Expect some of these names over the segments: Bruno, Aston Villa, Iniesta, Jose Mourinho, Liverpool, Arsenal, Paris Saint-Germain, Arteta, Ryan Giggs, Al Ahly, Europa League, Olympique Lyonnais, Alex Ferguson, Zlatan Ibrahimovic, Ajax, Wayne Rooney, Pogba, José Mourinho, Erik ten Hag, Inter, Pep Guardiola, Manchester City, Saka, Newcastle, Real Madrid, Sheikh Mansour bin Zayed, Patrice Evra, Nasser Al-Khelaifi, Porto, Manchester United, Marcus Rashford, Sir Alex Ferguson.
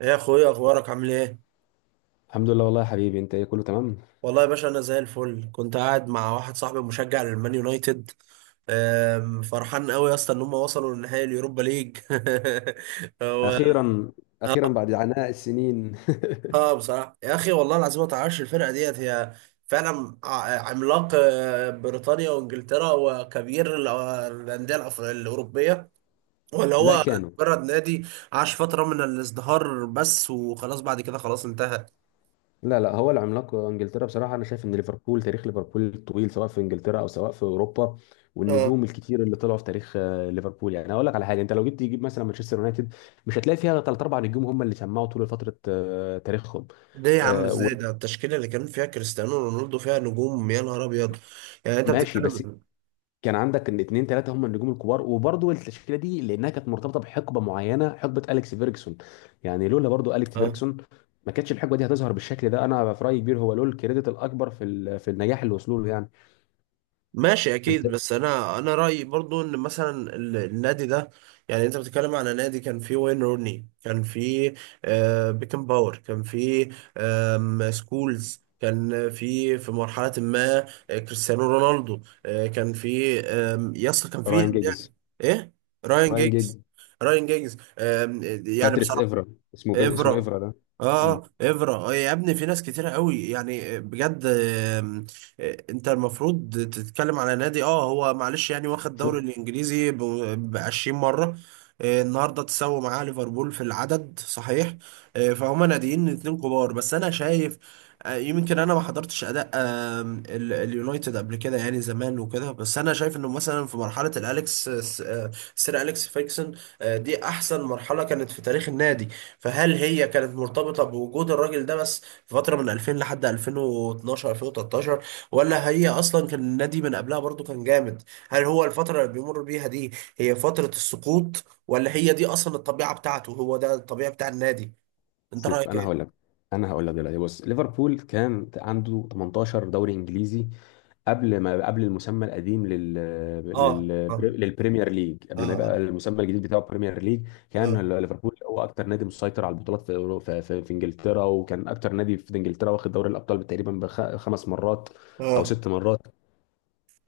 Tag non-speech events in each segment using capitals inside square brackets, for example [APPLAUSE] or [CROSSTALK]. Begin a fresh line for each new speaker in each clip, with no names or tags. ايه يا اخويا، اخبارك؟ عامل ايه؟
الحمد لله والله يا حبيبي، انت ايه؟ كله تمام.
والله يا باشا، انا زي الفل. كنت قاعد مع واحد صاحبي مشجع للمان يونايتد. فرحان قوي يا اسطى ان هم وصلوا لنهائي اليوروبا ليج. [LAUGHS] هو.
اخيرا. اخيرا بعد عناء السنين.
اه، بصراحه يا اخي، والله العظيم ما تعرفش الفرقه ديت هي فعلا عملاق، بريطانيا وانجلترا وكبير الانديه الاوروبيه، ولا
[LAUGHS] لا
هو
كانوا.
مجرد نادي عاش فتره من الازدهار بس، وخلاص بعد كده خلاص انتهى.
لا لا، هو العملاق انجلترا بصراحه. انا شايف ان ليفربول، تاريخ ليفربول الطويل سواء في انجلترا او سواء في اوروبا
اه،
والنجوم الكتير اللي طلعوا في تاريخ ليفربول. يعني اقول لك على حاجه، انت لو جيت تجيب مثلا مانشستر يونايتد مش هتلاقي فيها ثلاث اربع نجوم هم اللي شمعوا طول فتره تاريخهم.
ليه يا عم؟
آه،
ازاي؟ ده التشكيله اللي كان فيها كريستيانو رونالدو فيها نجوم، يا نهار ابيض! يعني انت
وماشي، بس
بتتكلم.
كان عندك ان اتنين تلاته هم النجوم الكبار. وبرضه التشكيله دي لانها كانت مرتبطه بحقبه معينه، حقبه اليكس فيرجسون. يعني لولا برضه اليكس
اه
فيرجسون ما كانتش الحقبه دي هتظهر بالشكل ده. انا في رايي كبير، هو له الكريدت الاكبر في في النجاح اللي وصلوا له يعني.
ماشي، اكيد،
انت
بس انا رايي برضو ان مثلا النادي ده. يعني انت بتتكلم على نادي كان فيه وين روني، كان فيه بيكن باور، كان فيه سكولز، كان في مرحلة ما، كريستيانو رونالدو كان في، يس كان
راين
في.
جيجز.
ايه؟ راين
راين جيجز.
جيجز. راين جيجز. يعني
باتريس
بصراحة.
افرا. اسمه
افرا.
افرا ده. مم.
اه افرا، يا ابني في ناس كتيرة قوي يعني بجد. انت المفروض تتكلم على نادي. اه، هو معلش يعني، واخد الدوري
شوف.
الانجليزي ب 20 مرة. النهارده تساوي معاه ليفربول في العدد، صحيح. فهم ناديين اتنين كبار، بس انا شايف. يمكن انا ما حضرتش اداء اليونايتد قبل كده يعني، زمان وكده، بس انا شايف انه مثلا في مرحله الاليكس، سير اليكس فيكسون، دي احسن مرحله كانت في تاريخ النادي. فهل هي كانت مرتبطة بوجود الراجل ده بس في فترة من 2000 لحد 2012 2013؟ ولا هي أصلا كان النادي من قبلها برضو كان جامد؟ هل هو الفترة اللي بيمر بيها دي هي فترة السقوط؟ ولا هي دي أصلا الطبيعة بتاعته؟ هو ده الطبيعة بتاع النادي. أنت
شوف
رأيك
انا هقول لك
إيه؟
انا هقول لك دلوقتي. بص ليفربول كان عنده 18 دوري انجليزي قبل ما، قبل المسمى القديم لل...
آه، آه،
للبريمير ليج، قبل ما يبقى
آه،
المسمى الجديد بتاعه بريمير ليج. كان
آه،
ليفربول هو اكتر نادي مسيطر على البطولات في في انجلترا، وكان اكتر نادي في انجلترا واخد دوري الابطال تقريبا 5 مرات
آه،
او
آه.
6 مرات.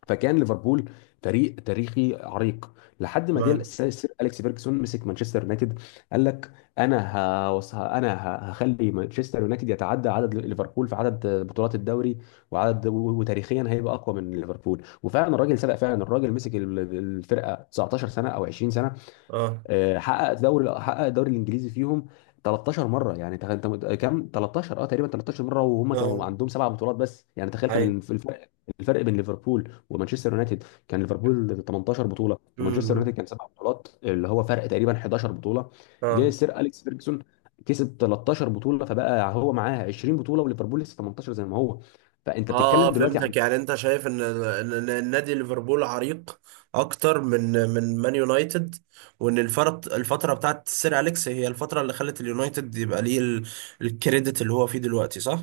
فكان ليفربول فريق تاريخي عريق لحد ما جه
تمام.
السير، سير اليكس فيرجسون، مسك مانشستر يونايتد. قال لك: انا هخلي مانشستر يونايتد يتعدى عدد ليفربول في عدد بطولات الدوري وعدد وتاريخيا هيبقى اقوى من ليفربول. وفعلا الراجل سبق، فعلا الراجل مسك الفرقه 19 سنه او 20 سنه.
آه،
حقق الدوري الانجليزي فيهم 13 مره. يعني كام؟ 13، اه تقريبا 13 مره. وهم كانوا
آه،
عندهم 7 بطولات بس. يعني تخيل، كان
أي.
الفرق، الفرق بين ليفربول ومانشستر يونايتد، كان ليفربول 18 بطوله ومانشستر
مم.
يونايتد كان 7 بطولات، اللي هو فرق تقريبا 11 بطوله. جه
آه،
السير اليكس فيرجسون كسب 13 بطوله، فبقى هو معاه 20 بطوله وليفربول لسه 18 زي ما هو. فانت
اه.
بتتكلم دلوقتي.
فهمتك، يعني انت شايف ان ان إن النادي ليفربول عريق اكتر من مان يونايتد، وان الفتره بتاعت سير اليكس هي الفتره اللي خلت اليونايتد يبقى ليه الكريدت اللي هو فيه دلوقتي، صح؟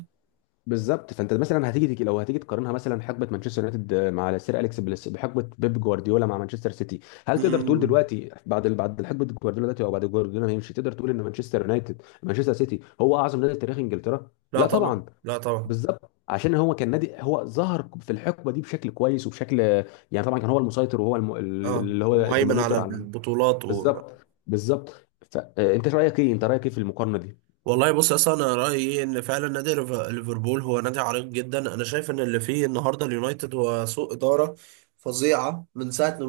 بالظبط. فانت مثلا لو هتيجي تقارنها مثلا حقبه مانشستر يونايتد مع سير اليكس بليس بحقبه بيب جوارديولا مع مانشستر سيتي، هل تقدر تقول
امم،
دلوقتي بعد بعد حقبه جوارديولا دلوقتي، او بعد جوارديولا ما يمشي، تقدر تقول ان مانشستر سيتي هو اعظم نادي في تاريخ انجلترا؟
لا
لا
طبعا،
طبعا.
لا طبعا.
بالظبط، عشان هو كان نادي، هو ظهر في الحقبه دي بشكل كويس وبشكل، يعني طبعا كان هو المسيطر وهو
اه،
اللي هو
مهيمن على
الدومينيتور على.
البطولات.
بالظبط. فانت رايك ايه انت رايك ايه في المقارنه دي؟
والله بص يا اسطى، انا رايي إيه؟ ان فعلا نادي ليفربول هو نادي عريق جدا. انا شايف ان اللي فيه النهارده اليونايتد هو سوء اداره فظيعه من ساعه م-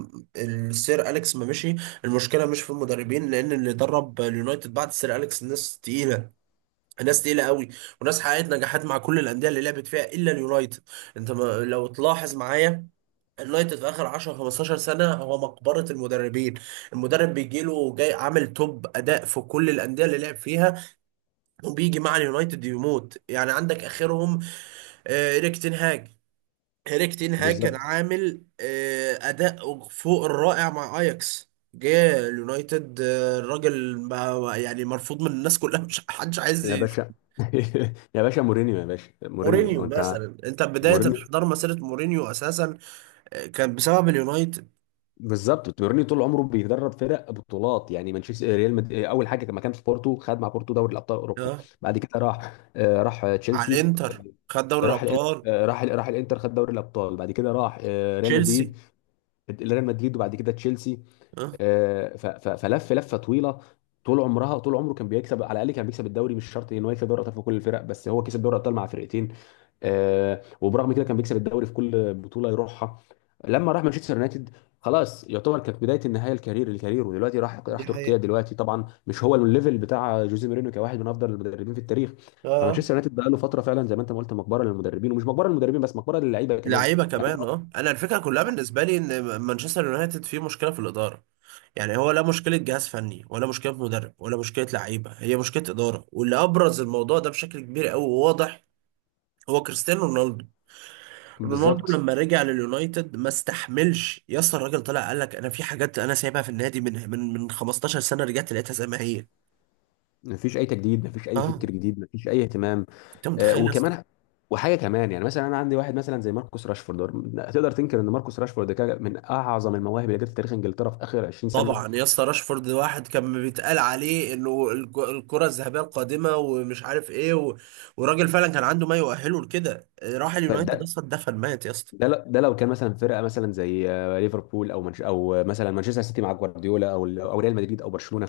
م- السير اليكس ما مشي. المشكله مش في المدربين، لان اللي درب اليونايتد بعد السير اليكس ناس تقيله، ناس تقيله قوي، وناس حققت نجاحات مع كل الانديه اللي لعبت فيها الا اليونايتد. انت ما لو تلاحظ معايا، اليونايتد في اخر 10 15 سنه هو مقبره المدربين. المدرب بيجيله جاي عامل توب اداء في كل الانديه اللي لعب فيها، وبيجي مع اليونايتد يموت. يعني عندك اخرهم، ايريك تين هاج. ايريك تين هاج كان
بالظبط
عامل اداء فوق الرائع مع اياكس. جه اليونايتد، الراجل بقى يعني مرفوض من الناس كلها، مش [LAUGHS] حدش عايز
يا باشا. [LAUGHS] يا باشا مورينيو.
مورينيو
انت
مثلا، انت بداية
مورينيو
انحدار مسيرة مورينيو اساسا، كان بسبب اليونايتد.
بالظبط. مورينيو طول عمره بيدرب فرق بطولات. يعني اول حاجه لما كان في بورتو خد مع بورتو دوري ابطال اوروبا.
اه،
بعد كده راح، راح
على
تشيلسي.
الانتر خد دوري
آه، راح الإن-
الابطال.
آه، راح راح الانتر، خد دوري الابطال. بعد كده راح ريال
تشيلسي.
مدريد. ريال مدريد. وبعد كده تشيلسي.
اه،
آه، ف... ف... فلف لفه طويله. طول عمره كان بيكسب على الاقل، كان بيكسب الدوري. مش شرط ان هو يكسب دوري الابطال في كل الفرق، بس هو كسب دوري الابطال مع فرقتين. وبرغم كده كان بيكسب الدوري في كل بطوله يروحها. لما راح مانشستر يونايتد خلاص، يعتبر كانت بدايه النهايه، الكارير. ودلوقتي راح، راح
دي
تركيا.
حقيقة.
دلوقتي طبعا مش هو الليفل بتاع جوزيه مورينيو كواحد من افضل المدربين في التاريخ.
اه، آه.
فمانشستر يونايتد بقى له فتره فعلا زي ما انت ما قلت، مقبره للمدربين. ومش مقبره للمدربين بس، مقبره للعيبه كمان.
لعيبه
يعني
كمان.
أنت-
اه، انا الفكره كلها بالنسبه لي ان مانشستر يونايتد فيه مشكله في الاداره. يعني هو لا مشكله جهاز فني، ولا مشكله مدرب، ولا مشكله لعيبه، هي مشكله اداره، واللي ابرز الموضوع ده بشكل كبير قوي وواضح هو كريستيانو رونالدو. رونالدو
بالظبط.
لما رجع لليونايتد ما استحملش يا اسطى، الراجل طلع قال لك انا في حاجات انا سايبها في النادي من 15 سنه، رجعت لقيتها زي ما هي.
مفيش اي تجديد، مفيش اي
اه،
فكر جديد، مفيش اي اهتمام.
انت
آه،
متخيل يا اسطى؟
وكمان وحاجه كمان. يعني مثلا انا عندي واحد مثلا زي ماركوس راشفورد، تقدر تنكر ان ماركوس راشفورد كان من اعظم المواهب اللي جت في تاريخ انجلترا في اخر 20 سنه؟
طبعا يا اسطى، راشفورد واحد كان بيتقال عليه انه الكرة الذهبية القادمة ومش عارف ايه، وراجل فعلا كان عنده ما يؤهله لكده، راح
طيب
اليونايتد
ده،
اصلا دفن، مات يا اسطى.
ده لو كان مثلا فرقه مثلا زي ليفربول او منش او آه، مثلا مانشستر سيتي مع جوارديولا، او ريال مدريد او برشلونه،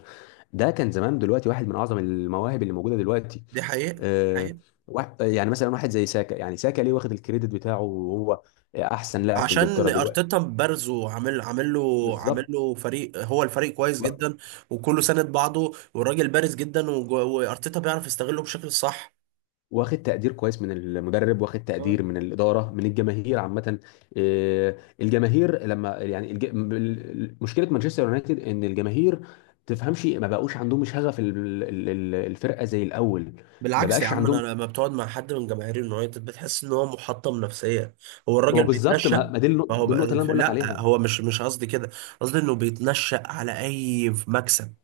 ده كان زمان دلوقتي واحد من اعظم المواهب اللي موجوده دلوقتي.
دي حقيقة.
آه،
حقيقة.
يعني مثلا واحد زي ساكا، يعني ساكا ليه واخد الكريدت بتاعه؟ وهو احسن لاعب في
عشان
انجلترا دلوقتي.
ارتيتا بارزه، عامل عامل له عامل
بالظبط.
له فريق، هو الفريق كويس جدا، وكله ساند بعضه، والراجل بارز جدا، وارتيتا بيعرف يستغله بشكل صح.
واخد تقدير كويس من المدرب، واخد تقدير من الاداره، من الجماهير عامه. الجماهير لما، يعني مشكله مانشستر يونايتد ان الجماهير تفهمش، ما بقوش عندهم شغف الفرقه زي الاول. ما
بالعكس يا
بقاش
عم، انا
عندهم.
لما بتقعد مع حد من جماهير اليونايتد بتحس ان هو محطم نفسيا، هو
ما هو
الراجل
بالظبط.
بيتنشأ.
ما، ما دي
ما هو
دي
بقى
النقطه اللي انا بقول لك
لا،
عليها.
هو مش قصدي كده. قصدي انه بيتنشأ على اي مكسب.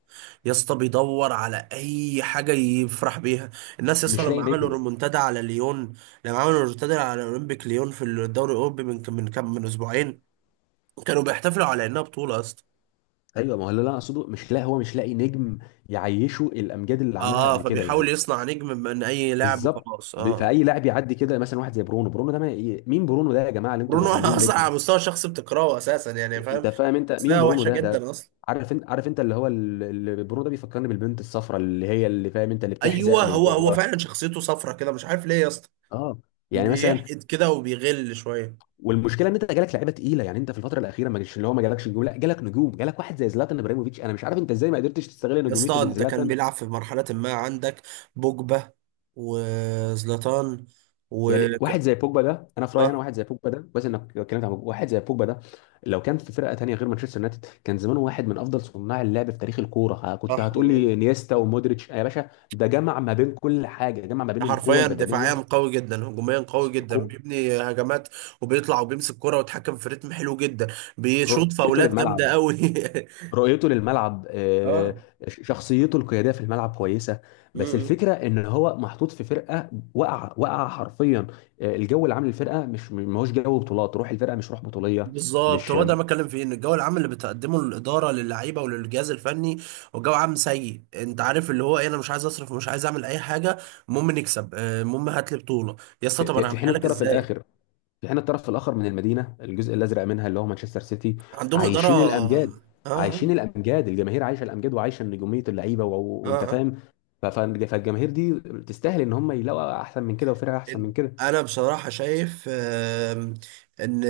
يا اسطى، بيدور على اي حاجه يفرح بيها. الناس يا اسطى
مش لاقي
لما عملوا
نجم.
ريمونتادا على ليون، لما عملوا ريمونتادا على اولمبيك ليون في الدوري الاوروبي من كم من كم من اسبوعين، كانوا بيحتفلوا على انها بطوله يا اسطى.
ايوه ما هو اللي انا اقصده، مش لاقي، هو مش لاقي نجم يعيشه الامجاد اللي عملها
اه،
قبل كده يعني.
فبيحاول يصنع نجم من اي لاعب
بالظبط.
وخلاص، اه.
فاي لاعب يعدي كده مثلا واحد زي برونو. برونو ده ما... مين برونو ده يا جماعه اللي انتم
برونو. [LAUGHS] انا
عاملينه
اصلا
نجم؟
على مستوى شخص بتكرهه اساسا، يعني فاهم.
انت فاهم انت مين
شخصيه
برونو
وحشه
ده ده؟
جدا اصلا.
عارف انت، اللي هو ال- اللي برونو ده بيفكرني بالبنت الصفراء اللي هي، اللي فاهم انت، اللي بتحزق
ايوه،
من
هو
جوه.
فعلا شخصيته صفرة كده، مش عارف ليه يا اسطى.
اه. يعني مثلا،
بيحقد كده وبيغل شويه.
والمشكله ان انت جالك لعيبه تقيله. يعني انت في الفتره الاخيره ما جالش، اللي هو ما جالكش نجوم. لا، جالك نجوم. جالك واحد زي زلاتان ابراهيموفيتش، انا مش عارف انت ازاي ما قدرتش تستغل
يا
نجوميه
اسطى، انت كان
زلاتان.
بيلعب في مرحله ما عندك بوجبا، وزلاتان، و.
يعني واحد زي بوجبا ده، انا في رايي انا،
اه،
واحد زي بوجبا ده، بس انك اتكلمت عن بوجبا، واحد زي بوجبا ده لو كان في فرقه تانيه غير مانشستر يونايتد، كان زمانه واحد من افضل صناع اللعب في تاريخ الكوره. ها، كنت
صح
هتقول
والله.
لي انيستا ومودريتش. يا باشا ده جمع ما بين كل حاجه، جمع ما بين القوه
حرفيا، دفاعيا
البدنيه،
قوي جدا، هجوميا قوي
بس
جدا،
الكو
بيبني هجمات، وبيطلع وبيمسك كرة ويتحكم في رتم حلو جدا. بيشوط
رؤيته
فاولات جامده
للملعب.
قوي.
رؤيته للملعب.
[LAUGHS]
شخصيته القياديه في الملعب كويسه. بس
اه،
الفكره ان هو محطوط في فرقه، وقع حرفيا. الجو اللي عامل الفرقه مش ما هوش جو بطولات. روح الفرقه مش روح بطوليه.
بالظبط.
مش
هو ده اللي بتكلم فيه، ان الجو العام اللي بتقدمه الاداره للعيبه وللجهاز الفني هو جو عام سيء. انت عارف اللي هو ايه؟ انا مش عايز اصرف ومش عايز اعمل اي حاجه، المهم نكسب، المهم هات لي بطوله. يا اسطى،
في
طب انا
في حين
هعملها لك
الطرف
ازاي؟
الاخر، في حين الطرف الاخر من المدينه، الجزء الازرق منها اللي هو مانشستر سيتي،
عندهم اداره.
عايشين الامجاد.
اه،
عايشين الامجاد، الجماهير عايشه الامجاد وعايشه نجوميه اللعيبه
اه،
وانت
آه.
فاهم. فالجماهير دي تستاهل ان هم يلاقوا احسن من كده وفرقه احسن من كده.
انا بصراحه شايف ان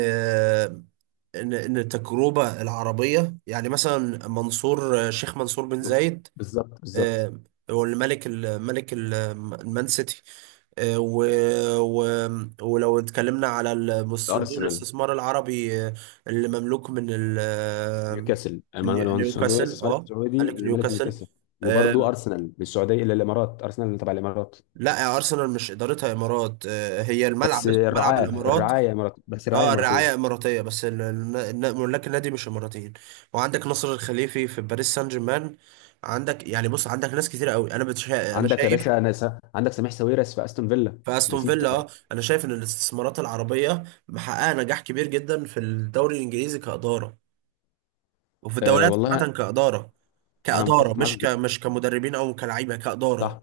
التجربه العربيه، يعني مثلا منصور، شيخ منصور بن زايد،
بالظبط.
آه، هو اللي المان سيتي، آه، و... و... ولو اتكلمنا على صندوق
ارسنال،
الاستثمار العربي، اللي مملوك من ال... آه،
نيوكاسل.
من
المانويل، الصندوق
نيوكاسل.
الاستثمار
اه،
السعودي
ملك
اللي ملك
نيوكاسل.
نيوكاسل. وبرضه
آه،
ارسنال، من السعوديه الى الامارات، ارسنال تبع الامارات.
لا يا ارسنال مش ادارتها امارات، هي
بس
الملعب اسمه ملعب
الرعايه،
الامارات.
الرعايه امارات بس الرعايه
اه، الرعايه
اماراتيه.
اماراتيه، بس ملاك النادي مش اماراتيين. وعندك نصر الخليفي في باريس سان جيرمان. عندك، يعني بص، عندك ناس كتير قوي، انا
عندك يا
شايف.
باشا انا س... عندك سميح ساويرس في استون فيلا.
فاستون
نسيت.
فيلا، اه، انا شايف ان الاستثمارات العربيه محققه نجاح كبير جدا في الدوري الانجليزي كاداره، وفي
آه
الدوريات
والله.
عامه كاداره،
انا
كاداره،
متفق معاك جدا.
مش كمدربين او كلاعيبه، كاداره.
صح.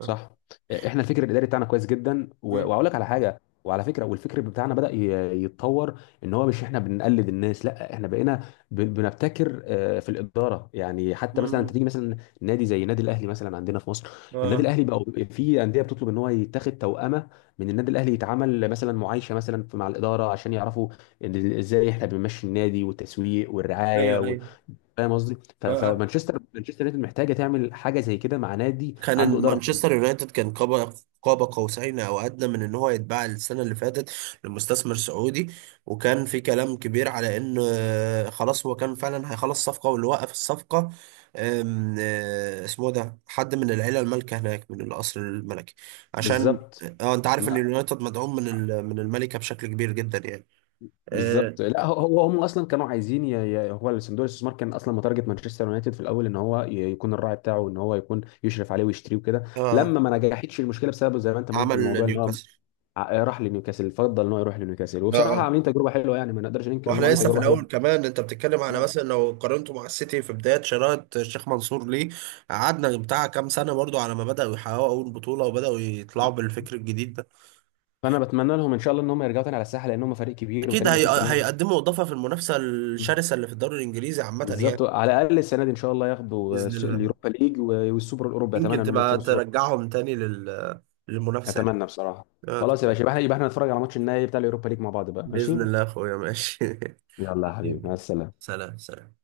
صح. احنا الفكر الاداري بتاعنا كويس جدا.
امم.
واقول لك على حاجه وعلى فكره، والفكر بتاعنا بدا يتطور. ان هو مش احنا بنقلد الناس، لا احنا بقينا بنبتكر في الاداره. يعني حتى مثلا انت تيجي
امم.
مثلا نادي زي النادي الاهلي مثلا عندنا في مصر. النادي
اه،
الاهلي بقى في انديه بتطلب ان هو يتاخد توأمه من النادي الاهلي، يتعمل مثلا معايشه مثلا مع الاداره عشان يعرفوا إن ازاي احنا بنمشي النادي والتسويق والرعايه
ايوه، ايوه،
فاهم قصدي. ف-
اه، آه.
فمانشستر مانشستر يونايتد محتاجه تعمل حاجه زي كده مع نادي
كان
عنده
إن
اداره.
مانشستر يونايتد كان قاب قوسين او ادنى من ان هو يتباع السنه اللي فاتت، لمستثمر سعودي. وكان في كلام كبير على ان، خلاص هو كان فعلا هيخلص صفقه، واللي وقف الصفقه آم، آه، اسمه ده حد من العيله المالكه هناك، من القصر الملكي. عشان،
بالظبط.
اه، انت عارف ان
ما-
اليونايتد مدعوم من الملكه بشكل كبير جدا يعني. اه،
بالظبط، لا هو، هم اصلا كانوا عايزين هو الصندوق الاستثمار كان اصلا متارجت مانشستر يونايتد في الاول ان هو يكون الراعي بتاعه، ان هو يكون يشرف عليه ويشتريه وكده.
آه،
لما ما نجحتش المشكله بسبب زي ما انت ما قلت
عمل
الموضوع ان هو
نيوكاسل.
راح لنيوكاسل، فضل ان هو يروح لنيوكاسل. وبصراحه
اه،
عاملين تجربه حلوه يعني، ما نقدرش ننكر ان هم
واحنا
عاملين
لسه في
تجربه حلوه.
الاول، كمان انت بتتكلم على
نعم.
مثلا لو قارنته مع السيتي في بدايه شراءة الشيخ منصور ليه، قعدنا بتاع كام سنه برضو على ما بداوا يحققوا اول بطوله وبداوا يطلعوا بالفكر الجديد ده.
فانا بتمنى لهم ان شاء الله ان هم يرجعوا تاني على الساحه، لان هم فريق كبير،
اكيد
وفريق
هي...
مانشستر
آه،
يونايتد
هيقدموا اضافه في المنافسه الشرسه اللي في الدوري الانجليزي عامه يعني.
بالظبط. على الاقل السنه دي ان شاء الله ياخدوا
باذن الله،
اليوروبا ليج والسوبر الاوروبي، اتمنى
يمكن
ان هم
تبقى
يكسبوا السوبر.
ترجعهم تاني للمنافسه يعني.
اتمنى بصراحه. خلاص يا
طبعاً.
باشا، يبقى احنا نتفرج على ماتش النهائي بتاع اليوروبا ليج مع بعض بقى، ماشي؟
باذن الله يا اخويا، ماشي. [LAUGHS]
يلا يا حبيبي، مع
حبيبي،
السلامه.
سلام، سلام.